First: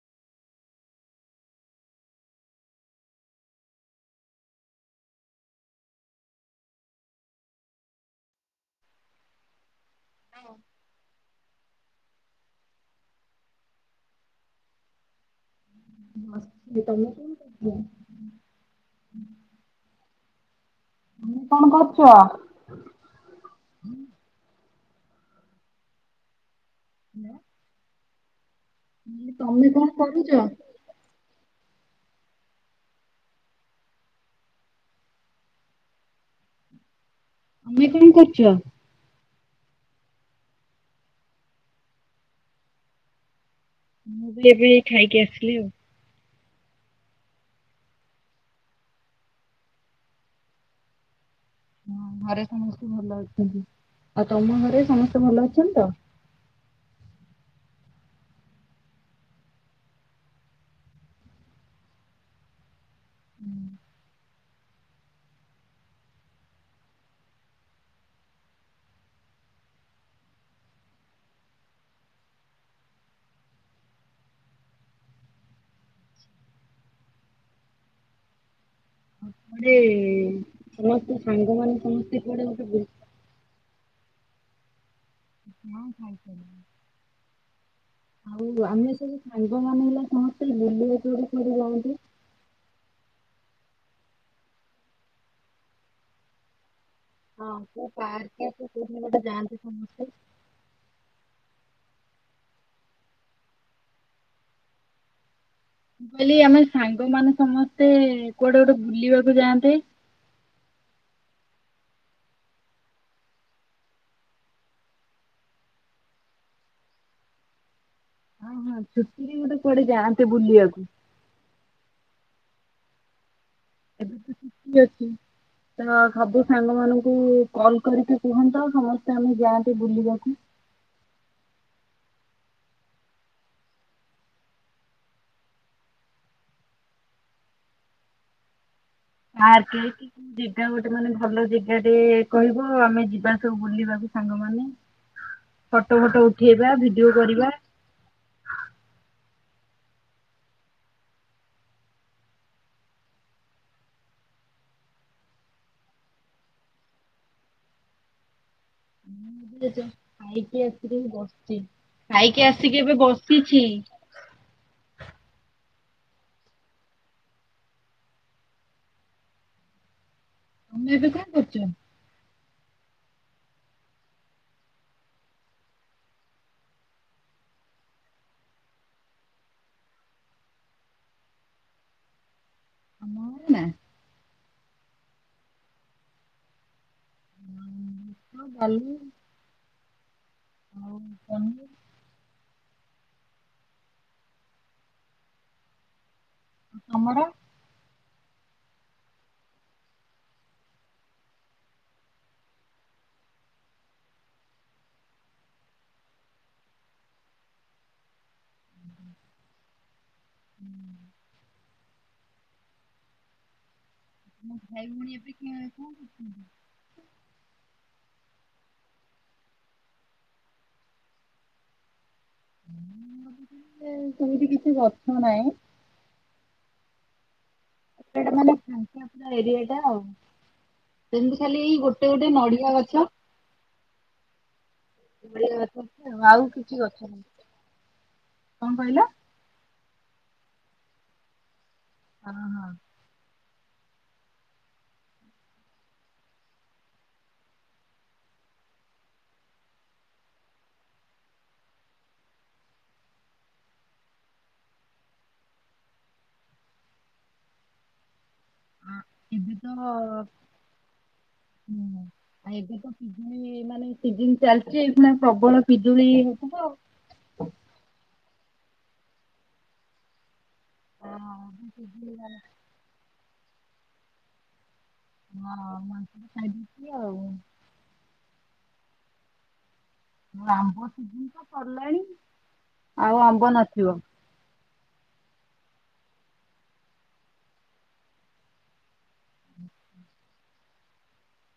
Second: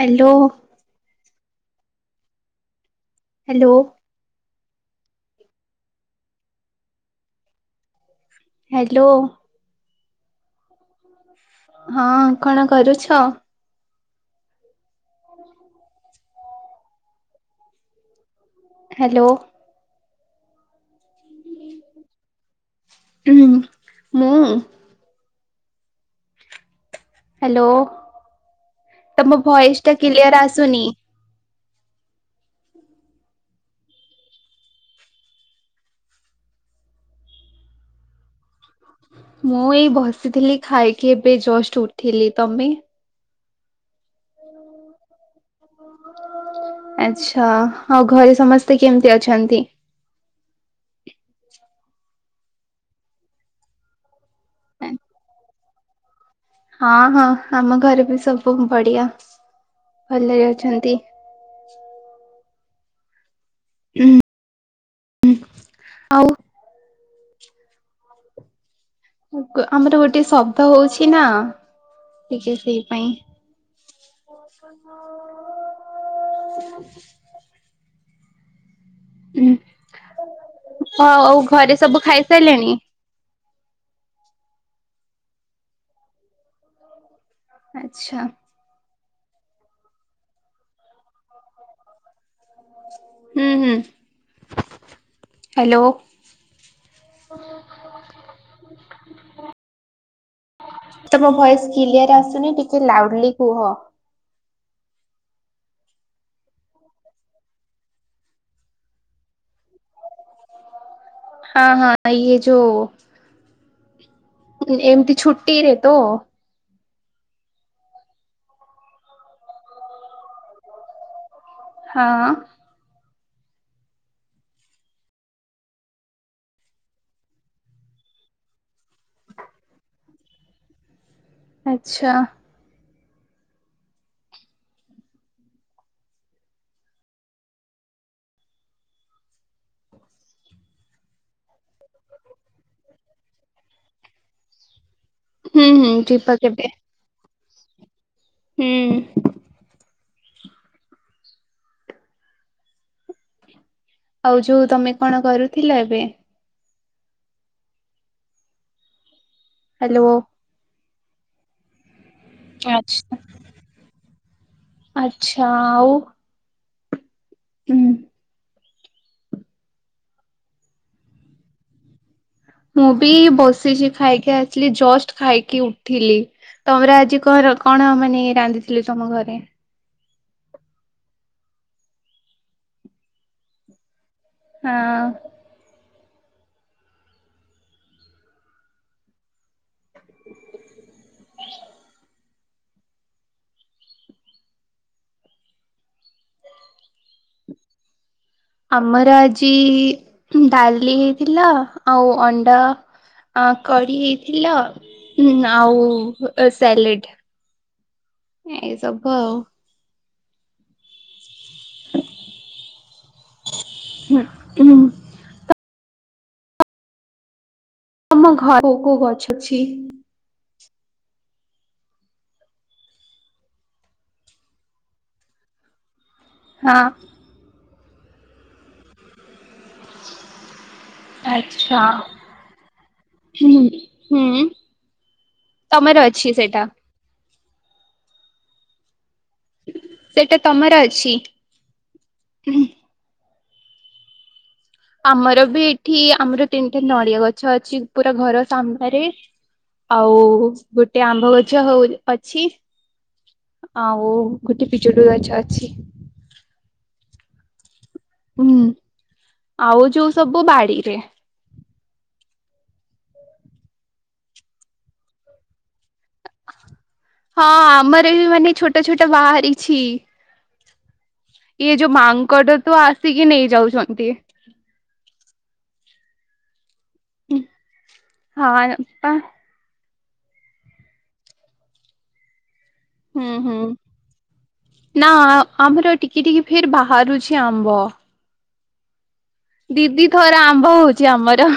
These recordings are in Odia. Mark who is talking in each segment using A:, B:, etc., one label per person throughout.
A: ହ୍ୟାଲୋ ହ୍ୟାଲୋ ହ୍ୟାଲୋ
B: ହଁ
A: ହଁ କଣ କରୁଛ?
B: ବସିଛି, ତମେ କଣ କରୁଛ?
A: ହ୍ୟାଲୋ।
B: ତମେ କଣ କରୁଛ?
A: ହୁଁ ମୁଁ?
B: [inaudible]
A: ହ୍ୟାଲୋ,
B: ମାନେ
A: ତମ
B: ତମେ
A: ଭଏସ
B: କଣ
A: ଟା
B: କରୁଛ?
A: କ୍ଲିୟର ଆସୁନି।
B: ତମେ କଣ କରୁଛ?
A: ମୁଁ ଏଇ ବସିଥିଲି ଖାଇକି ଏବେ ଜଷ୍ଟ ଉଠିଲି। ତମେ?
B: ମୁଁ ବି ଏବେ ଖାଇକି ଆସିଲି ଆଉ।
A: ଆଚ୍ଛା, ଆଉ ଘରେ ସମସ୍ତେ କେମିତି ଅଛନ୍ତି?
B: ହଁ, ଘରେ ସମସ୍ତେ ଭଲ ଅଛନ୍ତି। ଆଉ ତମ ଘରେ ସମସ୍ତେ ଭଲ ଅଛନ୍ତି ତ?
A: ହଁ ହଁ, ଆମ ଘରେ ବି ସବୁ ବଢିଆ ଭଲରେ ଅଛନ୍ତି।
B: ହୁଁ।
A: ହୁଁ ହଁ, ଆଉ ଆମର ଗୋଟେ ଶବ୍ଦ ହଉଛି ନା ଟିକେ ସେଇ ପାଇଁ। [inaudible] ହଁ ଆଉ ଘରେ ସବୁ ଖାଇସାରିଲେଣି?
B: [inaudible] ହଁ ଖାଇ ସାରିଲି।
A: ଆଚ୍ଛା।
B: ଆମେ ସବୁ ସାଙ୍ଗମାନେ ହେଲା ସମସ୍ତେ ବୁଲିବାକୁ ଗୋଟେ ଯାଆନ୍ତେ।
A: ହୁଁ ହୁଁ, ହ୍ୟାଲୋ।
B: ହଁ, କୋଉ ପାର୍କ କି କୋଉଠି କି ଗୋଟେ ଯାଆନ୍ତେ ସମସ୍ତେ।
A: ତମ ମେସର କିଲିଯର୍ ଆସୁନି ଟିକେ ଲାଉଡ୍ଲି କୁହ।
B: ମୁଁ କହିଲି ଆମେ ସାଙ୍ଗମାନେ ସମସ୍ତେ କୁଆଡ଼େ ଗୋଟେ ବୁଲିବାକୁ ଯାଆନ୍ତେ।
A: ହଁ ହଁ, ଇଏ ଯୋ ଏମିତି ଛୁଟିରେ ତ?
B: ହଁ ହଁ, ଛୁଟିରେ ଗୋଟେ କୁଆଡ଼େ ଯାଆନ୍ତେ ବୁଲିବାକୁ।
A: ହଁ।
B: ଏବେ ତ ଛୁଟି ଅଛି। ତ ସବୁ ସାଙ୍ଗ ମାନଙ୍କୁ କଲ କରିକି କୁହନ୍ତ ସମସ୍ତେ ଆମେ ଯାଆନ୍ତି ବୁଲିବାକୁ।
A: ଆଚ୍ଛା।
B: [inaudible] ଜେଗା ଗୋଟେ ମାନେ ଭଲ ଜେଗା ଟେ କହିବ ଆମେ ଯିବା ସବୁ ବୁଲିବାକୁ ସାଙ୍ଗମାନେ।
A: ହୁଁ ହୁଁ
B: ଫଟୋ ଫଟୋ
A: ଯିବା କେବେ
B: ଉଠେଇବା, ଭିଡିଓ କରିବା।
A: ହୁଁ। ଆଉ ଯୋଉ ତମେ କଣ କରୁଥିଲ ଏବେ?
B: ସେ ଯୋଉ
A: ହ୍ୟାଲୋ।
B: ଖାଇକି ଆସିକି ବସିଛି, ଖାଇକି ଆସିକି ଏବେ
A: ଆଛା
B: ବସିଛି।
A: ଆଚ୍ଛା ଆଉ? ହୁଁ।
B: ତମେ ଏବେ କଣ କରୁଛ?
A: ମୁଁ ବି ବସିଛି ଖାଇକି ଆସିଲି ଜଷ୍ଟ ଖାଇକି ଉଠିଲି। ତମର ଆଜି କଣ କଣ ମାନେ ରାନ୍ଧି ଥିଲେ ତମ ଘରେ?
B: ଆମ ଘରେ ନା?
A: ହଁ।
B: ଭାତ, ଡାଲି ଆଉ ପନିରି ଆଉ ତମର?
A: ଆମର ଆଜି ଡାଲି ହେଇଥିଲା ଆଉ ଅଣ୍ଡା ଆ କଡ଼ି ହେଇଥିଲ ଆଉ ସାଲେଡ। ଏସବୁ ଆଉ।
B: [unintelligible]
A: [unintelligible]
B: ତମର ଭାଇ ଭୁଉଣୀ ଏବେ କିଏ ଅଛନ୍ତି?
A: ତମ ଘରେ କୋଉ ଗଛ ଅଛି?
B: ଆମ ଘରେ ସେମିତି କିଛି ଗଛ ନାହିଁ।
A: ହୁଁ।
B: ସେଟା ମାନେ ଫାଙ୍କା ପୁରା ଏରିଆ ଟା ଆଉ। ସେମିତି ଖାଲି ଏଇ
A: ଆଚ୍ଛା
B: ଗୋଟେ ଗୋଟେ ନଡିଆ ଗଛ।
A: ହୁଁ ହୁଁ ତମର ଅଛି
B: [unintelligible] ଆଉ
A: ସେଇଟା।
B: କିଛି ଗଛ ନାହିଁ କଣ କହିଲ?
A: ସେଇଟା ତମର ଅଛି।
B: ହଁ ହଁ।
A: ଆମର ବି ଏଠି ଆମର ତିନିଟା ନଡିଆ ଗଛ ଅଛି ପୁରା ଘର ସାମ୍ନାରେ। ଆଉ ଗୋଟେ ଆମ୍ବ ଗଛ ହଉ ଅଛି। ଆଉ ଗୋଟେ ପିଜୁଳି ଗଛ ଅଛି। ହୁଁ
B: ଆଁ ଏବେ ତ
A: ଆଉ ଯୋଉ ସବୁ ବାଡିରେ।
B: ହୁଁ ଆଉ ଏବେ ତ ପିଜୁଳି ମାନେ ସିଜିନ୍ ଚାଲିଛି ଏଖୁଣା ପ୍ରବଳ। ପିଜୁଳି ହଉ ଥିବ।
A: ହଁ ଆମର ବି ମାନେ ଛୋଟ ଛୋଟ ବାହାରିଛି।
B: ଆଉ ହଁ,
A: ଇଏ ଯୋଉ
B: ପିଜୁଳି ମାନେ
A: ମାଙ୍କଡ଼ ତ ଆସିକି ନେଇ ଯାଉଚନ୍ତି।
B: ହଁ ମାଙ୍କଡ଼ ଖାଇ ଦୋଉଥିବେ ଆଉ।
A: ହୁଁ ହଁ ପା।
B: ଆମ୍ବ ସିଜନ୍ ତ ସରିଲାଣି। ଆଉ
A: ହୁଁ
B: ଆମ୍ବ
A: ହୁଁ
B: ନଥିବ
A: ନା ଆମର ଟିକେ ଟିକେ ପେର୍ ବାହାରୁଛି ଆମ୍ବ। ଦିଦି ଥର ଆମ୍ବ ହଉଚି ଆମର।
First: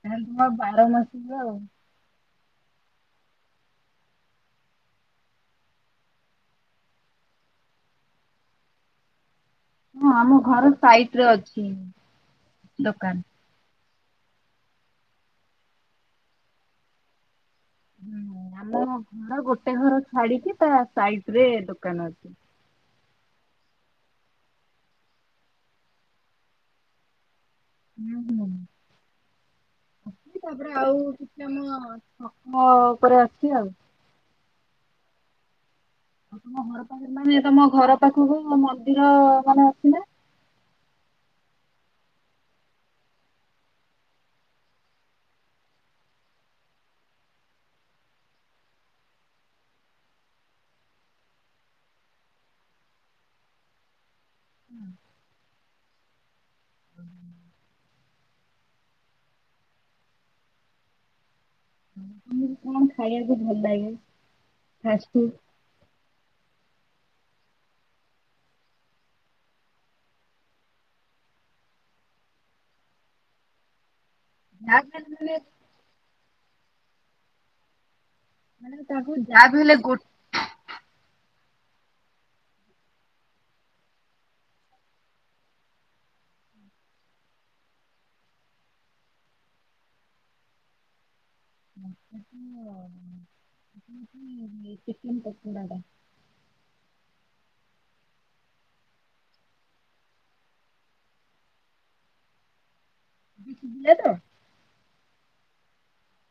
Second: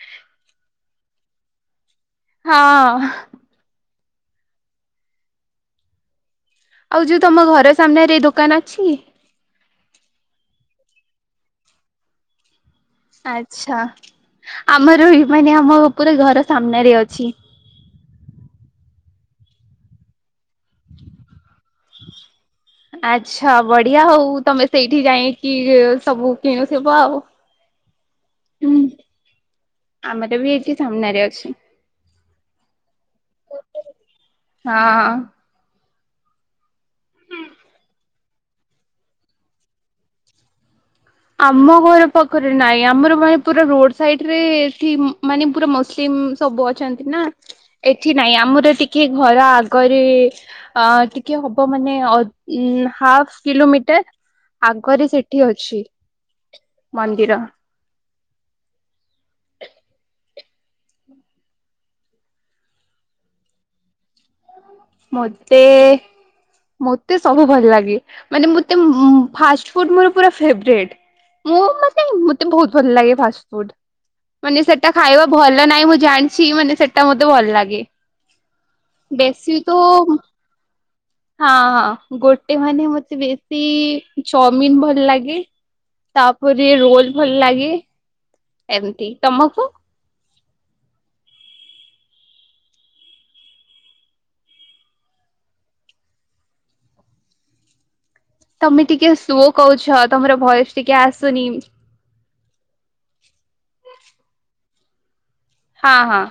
B: ତାହେଲେ ତମର ବାର ମାସିକ ଆଉ।
A: [unintelligible] ଆଉ ଯୋଉ ତମ ଘର ସାମ୍ନାରେ ଦୋକାନ ଅଛି?
B: ହଁ ଆମ ଘର ସାଇଟ୍ ରେ ଅଛି ଦୋକାନ।
A: ଆଚ୍ଛା ଆମର ବି ମାନେ ଆମ ପୁରା ଘର ସାମ୍ନାରେ ଅଛି।
B: ହୁଁ ଆମର କଣ ଅମର ଗୋଟେ ଘର ଛାଡିକି ତା ସାଇଡ୍ ରେ ଦୋକାନ ଅଛି।
A: ଆଚ୍ଛା ବଢିଆ ହଉ ତମେ ସେଇଠି ଯାଇକି ସବୁ କିଣିଥିବ ଆଉ।
B: ହୁଁ ହଁ।
A: ହୁଁ
B: ଅଛି
A: ଆମର ବି ଏଠି
B: ତାପରେ ଆଉ
A: ସାମ୍ନାରେ
B: କିଛି
A: ଅଛି।
B: ଆମ ଛକ ଉପରେ ଅଛି ଆଉ।
A: ହଁ
B: ଆଉ ତୁମ ଘର ପାଖକୁ ମାନେ ତମ ଘର ପାଖକୁ ମନ୍ଦିର ମାନେ ଅଛି ନା?
A: ଆମ ଘର ପାଖରେ ନାଇଁ ଆମର ମାନେ ପୁରା ରୋଡ଼ ସାଇଡରେ ଏଠି ମାନେ ପୁରା ମୁସଲିମ୍। ସବୁ ଅଛନ୍ତି ନା ଏଠି ନାଇଁ ଆମର ଟିକେ ଘର ଆଗରେ। ଅ ଟିକେ ହବ ମାନେ ଅ ହାପ୍ କିଲୋମିଟର୍। ଆଗରେ ସେଠି ଅଛି ମନ୍ଦିର।
B: ତମକୁ କଣ ଖାଇବାକୁ ଭଲ ଲାଗେ? ଫାଷ୍ଟଫୁଡ୍?
A: ମୋତେ ମତେ ସବୁ ଭଲ ଲାଗେ ମାନେ ମତେ ଫାଷ୍ଟ ଫୁଟ୍ ଫେ ବ୍ରେଟ। ମୁଁ ମତେ ମତେ ବହୁତ ଭଲ ଲାଗେ ଫାଷ୍ଟଫୁଟ୍। ମାନେ
B: ଯାହା
A: ସେଟା
B: ବି ହେଲେ
A: ଖାଇବା
B: ମାନେ
A: ଭଲ ନାହିଁ ମୁଁ ଜାଣିଛି ମାନେ ସେଟା ମତେ ଭଲ ଲାଗେ।
B: ମାନେ ତାକୁ ଯାହା
A: ବେଶୀ
B: ହେଲେ ଗୋ
A: ତ ହଁ ହଁ ଗୋଟେ ମାନେ ମତେ ବେଶୀ ଚାଓମିନ୍ ଭଲ ଲାଗେ। ତାପରେ ରୋଜ୍ ଭଲ ଲାଗେ। ଏମିତି ତମକୁ?
B: [inaudible]
A: ତମେ ଟିକେ ସୁୁଅ କହୁଛ ତମର ଭୟସ୍ ଟିକେ ଆସୁନି।
B: ଖିଝିଲ ତ [inaudible]
A: ହଁ ହଁ।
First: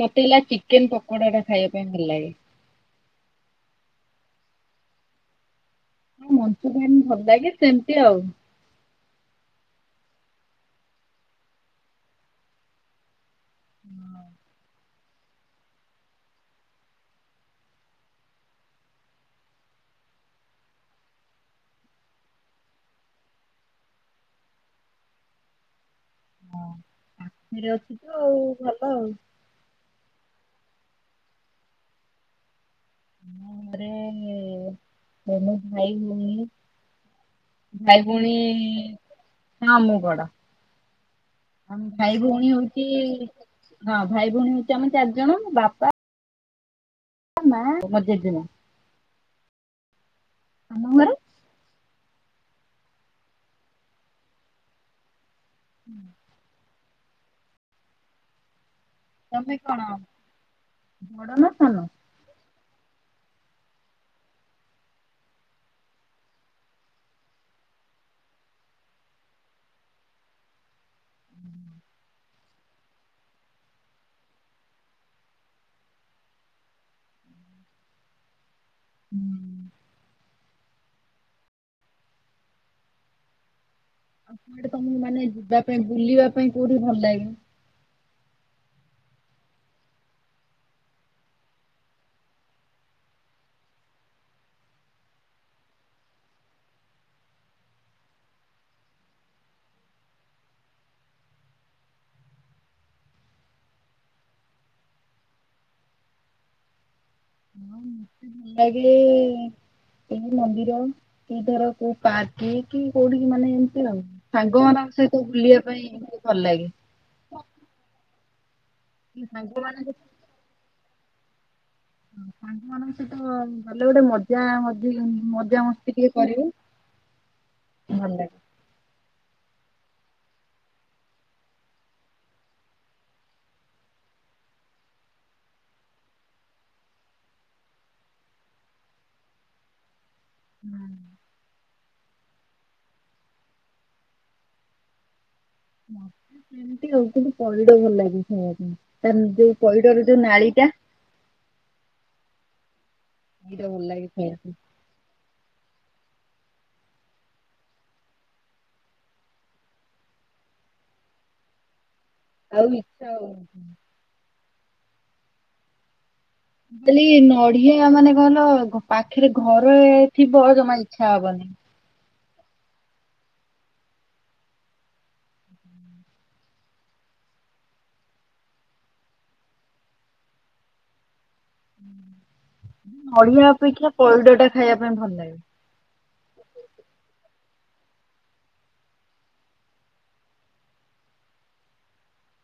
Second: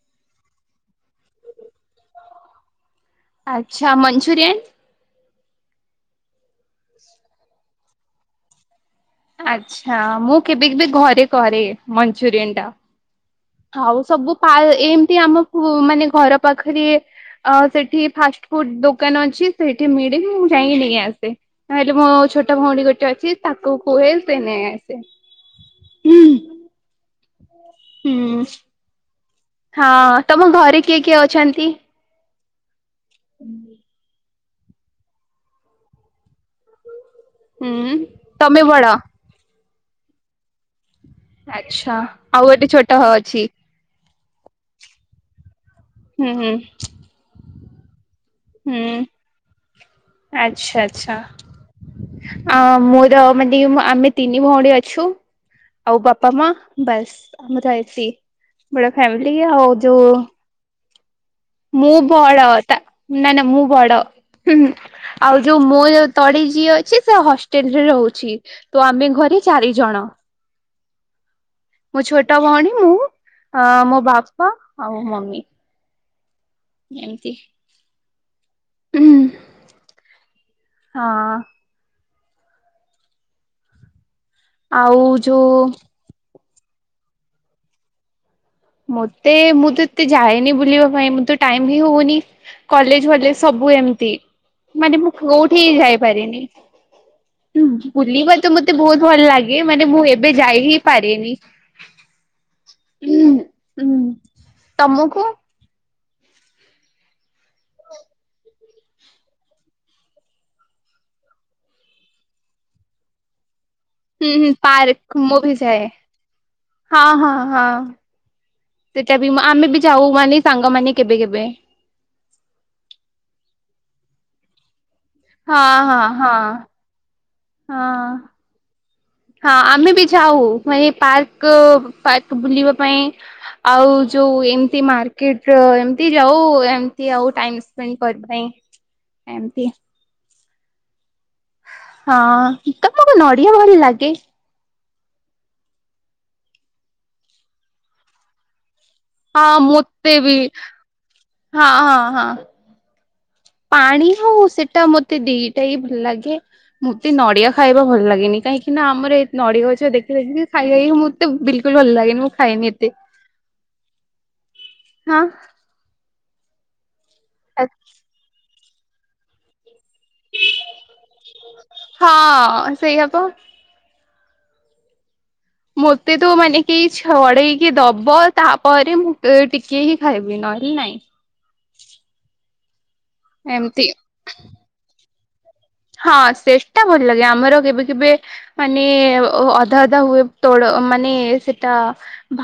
B: ମତେ ହେଲା ଚିକେନ ପକୋଡା ଟା ଖାଇବା ପାଇଁ ଭଲ ଲାଗେ।
A: ଆଚ୍ଛା ମଂଞ୍ଚୁରିିଆନ୍।
B: ମଞ୍ଚୁରିଆନ ଭଲ ଲାଗେ ସେମତି ଆଉ।
A: ଆଚ୍ଛା ମୁଁ କେବେ କେବେ ଘରେ କରେ ମଞ୍ଚୁରିୟନ ଟା। ହଉ ସବୁ ପା ଏମିତି ଆମ ମାନେ ଘର ପାଖରେ ଅ ସେଠି ଫାଷ୍ଟ ଫୁଡ ଦୋକାନ ଅଛି ସେଇଠି ମିଳି ମୁଁ ଯାଇକି ନେଇ ଆସେ। ନଲେ ମୋ ଛୋଟ ଭଉଣୀ ଗୋଟେ ଅଛି ତାକୁ କୁହେ ସେ ନେଇ ଆସେ। ହୁଁ।
B: ଖିରେ ଅଛି ତ ଆଉ ଭଲ ଆଉ।
A: ହଁ ତମ ଘରେ କିଏ କିଏ ଅଛନ୍ତି?
B: ଆମ ଘରେ ମମ ଭାଇ ହି [inaudible]
A: ହୁଁ
B: ଭାଇ ଭଉଣୀ
A: ତମେ ବଡ
B: ହଁ ମୁଁ ବଡ। ଆମ
A: ଆଚ୍ଛା
B: ଭାଇ
A: ଆଉ
B: ଭଉଣୀ
A: ଗୋଟେ
B: ହଉଛି
A: ଛୋଟ ଅଛି।
B: ହଁ ଭାଇ ଭଉଣୀ ହଉଛି ଆମ ଚାରିଜଣ ବାପା
A: ହୁଁ ହୁଁ।
B: ମା ମଝ [unintelligible] ଦିନ
A: ହୁଁ
B: ଆମ
A: ଆଚ୍ଛା
B: ଘରେ
A: ଆଚ୍ଛା। ଆ ମୋର ମାନେ ଦି ଆମେ ତିନି ଭଉଣୀ ଅଛୁ। ଆଉ ବାପା ମା ବାସ୍ ଆମର ଏତି ବଡ ଫାମି
B: ତମେ କଣ ବଡ ନା? ସାନ?
A: ମୁଁ ବଡ ତା ନା ନା ମୁଁ ବଡ ହୁଁ ହୁଁ। ଆଉ ଯୋଉ ମୋଉ ତଳେ ଯିଅ ଅଛି ସେ ହଷ୍ଟେଲ ରେ ରହୁଛି। ତ ଆମେ ଘରେ ଚାରି ଜଣ।
B: ହୁଁ
A: ମୋ ଛୋଟ ଭଉଣୀ ମୁଁ ମୋ ବାପା ଆଉ ମମି। ଏମିତି। ଉହୁଁ ହଁ।
B: ଆଉ ସେଆଡେ ତମକୁ
A: ଆଉ
B: ମାନେ
A: ଯୋଉ
B: ଯିବା ପାଇଁ ବୁଲିବା ପାଇଁ କୋଉଠି ଭଲ ଲାଗେ?
A: ମତେ ମୁଁ ତ ଏତେ ଯାଏନି ବୁଲିବା ପାଇଁ ମୁଁ ତ ଟାଇମ ହିଁ ହଉନି। କଲେଜ ଫଲେଜ ସବୁ ଏମିତି ମାନେ ମୁଁ କୋଉଠି ଯାଇପାରିନି। ବୁଲିବା ତ ମତେ ବହୁତ ଭଲ ଲାଗେ ମାନେ ମୁଁ ଏବେ ଯାଇ ହି ପାରେନି। ହୁଁ ହୁଁ ତମକୁ?
B: ହଁ ରାଗିଲେ ଏ ଏଇ ମନ୍ଦିର କି ଧର କୋଉ ପାର୍କ କି କୋଉଠି ମାନେ ଏମତି ଆଉ
A: ହୁଁ ହୁଁ
B: ସାଙ୍ଗ ମାନଙ୍କ ସହିତ
A: ପାର୍କ ମୁଁ ବି
B: ବୁଲିବା ପାଇଁ
A: ଯାଏ।
B: ବୋହୁତ ଭଲ ଲାଗେ-
A: ହଁ ହଁ ହଁ ସେଟା ବି ମ ଆମେ ବି
B: ସାଙ୍ଗମାନଙ୍କ
A: ଯାଉ ମାନେ ସାଙ୍ଗମାନେ କେବେ କେବେ-
B: ହଁ ସାଙ୍ଗ ମାନଙ୍କ ସହିତ ଗଲେ ଗୋଟେ ମଜ ଯା ମଜି ମଜା
A: ହଁ
B: ମସ୍ତି
A: ହଁ
B: ଟିକେ
A: ହଁ
B: କରିବ, ଭଲ
A: ହଁ।
B: ଲାଗେ
A: ହଁ ଆମେ ବି ଯାଉ ମାନେ ପାର୍କ ପାର୍କ ବୁଲିବା ପାଇଁ ଆଉ ଯୋଉ ଏମତି ମାର୍କେଟ ଏମତି ଯାଉ ଏମତି ଆଉ ଟାଇମ୍ କରିବା ପାଇଁ ଏମିତି
B: ହୁଁ
A: ହଁ ତମକୁ ନଡିଆ ଭଲ ଲାଗେ
B: ମତେ ସେମତି ଆଉ କିନ୍ତୁ ପଇଡ ଭଲ ଲାଗେ ଖାଇବା ପାଇଁ, ତାର
A: ହଁ
B: ଯୋଉ ପଇଡର
A: ମତେ
B: ଯୋଉ
A: ବି
B: ନାଳି ଟା
A: ହଁ ହଁ ହଁ
B: ସେଇଟା ଭଲ ଲାଗେ
A: ପାଣି
B: ଖାଇବା
A: ହଉ
B: ପାଇଁ
A: ସେଟା ମତେ ଦିଇଟା ହି ଭଲ ଲାଗେ ମତେ ନଡିଆ ଖାଇବା ଭଲ ଲାଗେନି କାହିଁକି ନା ଆମର ଏ ନଡିଆ ଗଛ ଦେଖିଲେ ଦେଖି ଖାଇାଇକି ମୁଁ ତେ ବିଲକୁଲ ଭଲ ଲାଗେନି -
B: ଆଉ ଇଚ୍ଛା ହଉନି
A: ହଁ
B: କାଲି ନଡିଆ ମାନେ କଁ କହିଲ ପାଖରେ ଘରେ ଥିବ ଜମା ଇଚ୍ଛା ହବନି-
A: ହଁ ସେଇଆ ପା ମୋତେ ତ ମାନେ କେହି ଛଡେଇକି ଦବ ତାପରେ ମୁଁ ଟିକେ ହିଁ ଖାଇବି ନହେଲେ ନାଇଁ
B: ନଡିଆ
A: ଏମିତି
B: ଅପେକ୍ଷା ପଇଡ ଟା ଖାଇବା ପାଇଁ ଭଲ ଲାଗେ
A: ହଁ ସେଟା ଭଲ ଲାଗେ ଆମର କେବେ କେବେ ମାନେ ଅଧା ଅଧା ହୁଏ ତୋଳ ମାନେ ସେଟା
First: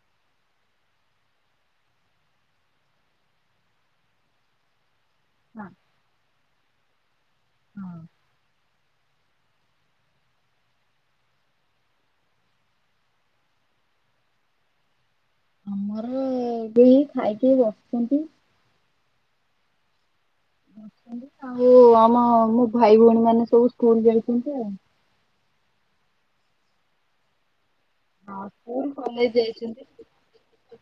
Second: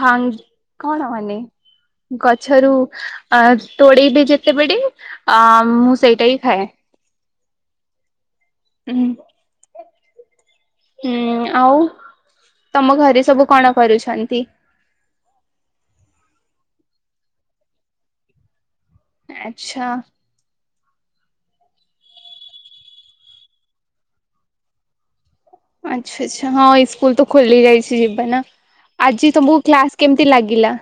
A: ଭାଙ୍ଗ- କଣ ମାନେ ଗଛରୁ ଅ ତୋଳେଇବେ ଯେତେବେଳେ ଅ
B: ହଁ
A: ମୁଁ ସେଇଟା ହି ଖାଏ
B: ହଁ
A: ହୁଁ ହୁଁ ଆଉ ତମ ଘରେ ସବୁ କଣ କରୁଛନ୍ତି?
B: ଆମର ଏବେ ଖାଇକି ବସିଛନ୍ତି
A: ଆଛା
B: ଅଛନ୍ତି ଆଉ ଆମ ମୋ ଭାଇ ଭଉଣୀ ମାନେ ସବୁ ସ୍କୁଲ ଯାଇଛନ୍ତି ଆଉ
A: ଆଛା ଆଛା ହଁ ଇସ୍କୁଲ ତ- ଖୋଲି ଯାଇଛି ଯିବେ ନା,
B: ହଁ ସ୍କୁଲ
A: ଆଜି
B: କଲେଜ
A: ତମକୁ
B: ଯାଇଛନ୍ତି।
A: କ୍ଲାସ କେମିତି ଲାଗିଲା?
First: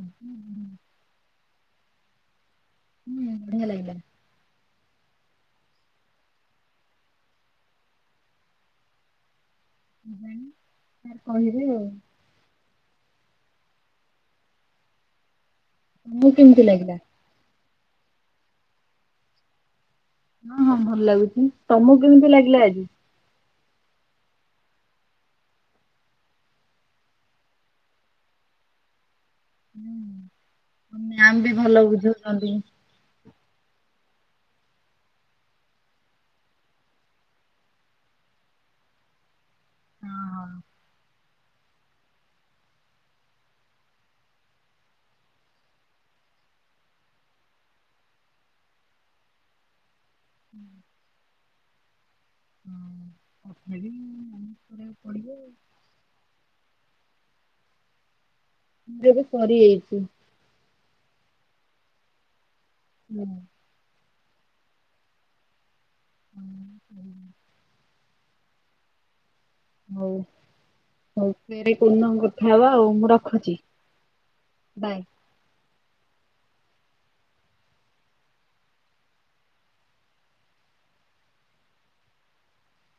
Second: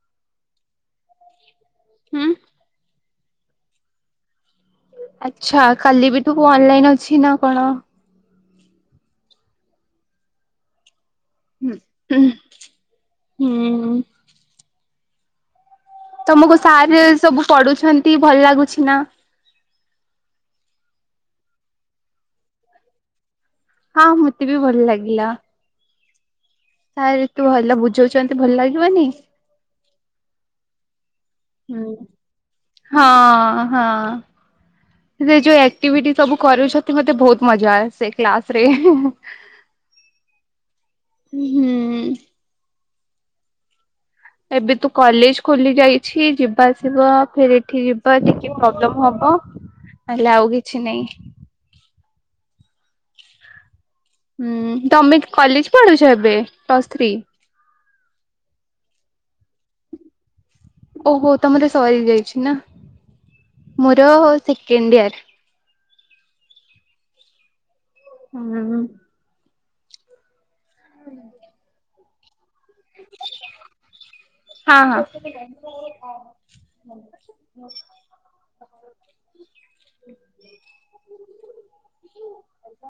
B: ହୁଁ ହୁ ହୁଁ
A: ହୁଁ
B: ହୁଁ ବଢିଆ ଲାଗିଲା
A: ଆଛା କାଲି ବି ତୁବ୍ ପ ଅନଲାଇନ ଅଛି ନା କଣ?
B: କହିବି ଆଉ
A: ହୁଁ ହୁଁ - ହୁଁ ଉ ତମକୁ
B: କେମିତି ଲାଗିଲା?
A: [unintelligible] ସବୁ ପଡୁଛନ୍ତି ଭଲ ଲାଗୁଛି ନା?
B: ହଁ ହଁ ଭଲ ଲାଗୁଚି, ତମକୁ କେମିତି ଲାଗିଲା ଆଜି?
A: ହଁ ମୋତେ ବି ଭଲ ଲାଗିଲା ସାର୍ ଏତେ ଭଲ ବୁଝଉଛନ୍ତି ଭଲ ଲାଗିବନି
B: ହୁଁ ମ୍ୟାମ୍ ବି ଭଲ
A: ହୁଁ
B: ବୁଝଉଚନ୍ତି
A: ହଁ ହଁ। ସେ ଯୋଉ ଆକ୍ଟିଭିଟି ସବୁ କରୁଛ ମତେ ବହୁତ୍ ମଜା ସେ କ୍ଲାସ୍ ରେ [unintelligible] [inaudible]
B: ହଁ ହଁ।
A: ହୁ ହୁଁ ଏବେ ତୁ କଲେଜ୍ ଖୋଲି ଯାଇଛି ଯିବା ଆସିବା ଫେର୍ ଏଠି ଯିବା ଟିକେ ପ୍ରୋବ୍ଲେମ୍ ହବ ନହେଲେ ଆଉ କିଛି ନାଇଁ।
B: ହଁ [unintelligible]
A: ଉଁ
B: କରିବାକୁ
A: ତମେ
B: ପଡିବ
A: କଲେଜ୍ ପଢୁଛ ଏବେ ପ୍ଲସ୍ ଥ୍ରୀ?
B: ମୁଁ [unintelligible] ଏବେ ସରିଯାଇଚି।
A: ଓହୋ ତମର ସରି ଯାଇଛି ନା।
B: ହୁଁ
A: ମୋର ହୋ ସେକେଣ୍ଡ୍ ଇୟର୍।
B: ହୁଁ ହୁଁ।
A: [unintelligible]
B: ହଉ ହଉ ଫେରେ କୋଉ ନମ୍ବର୍ ହବ ଆଉ ମୁଁ ରଖୁଚି
A: ହଁ
B: ବାଏ।
A: ହଁ। [unintelligible] [unintelligible]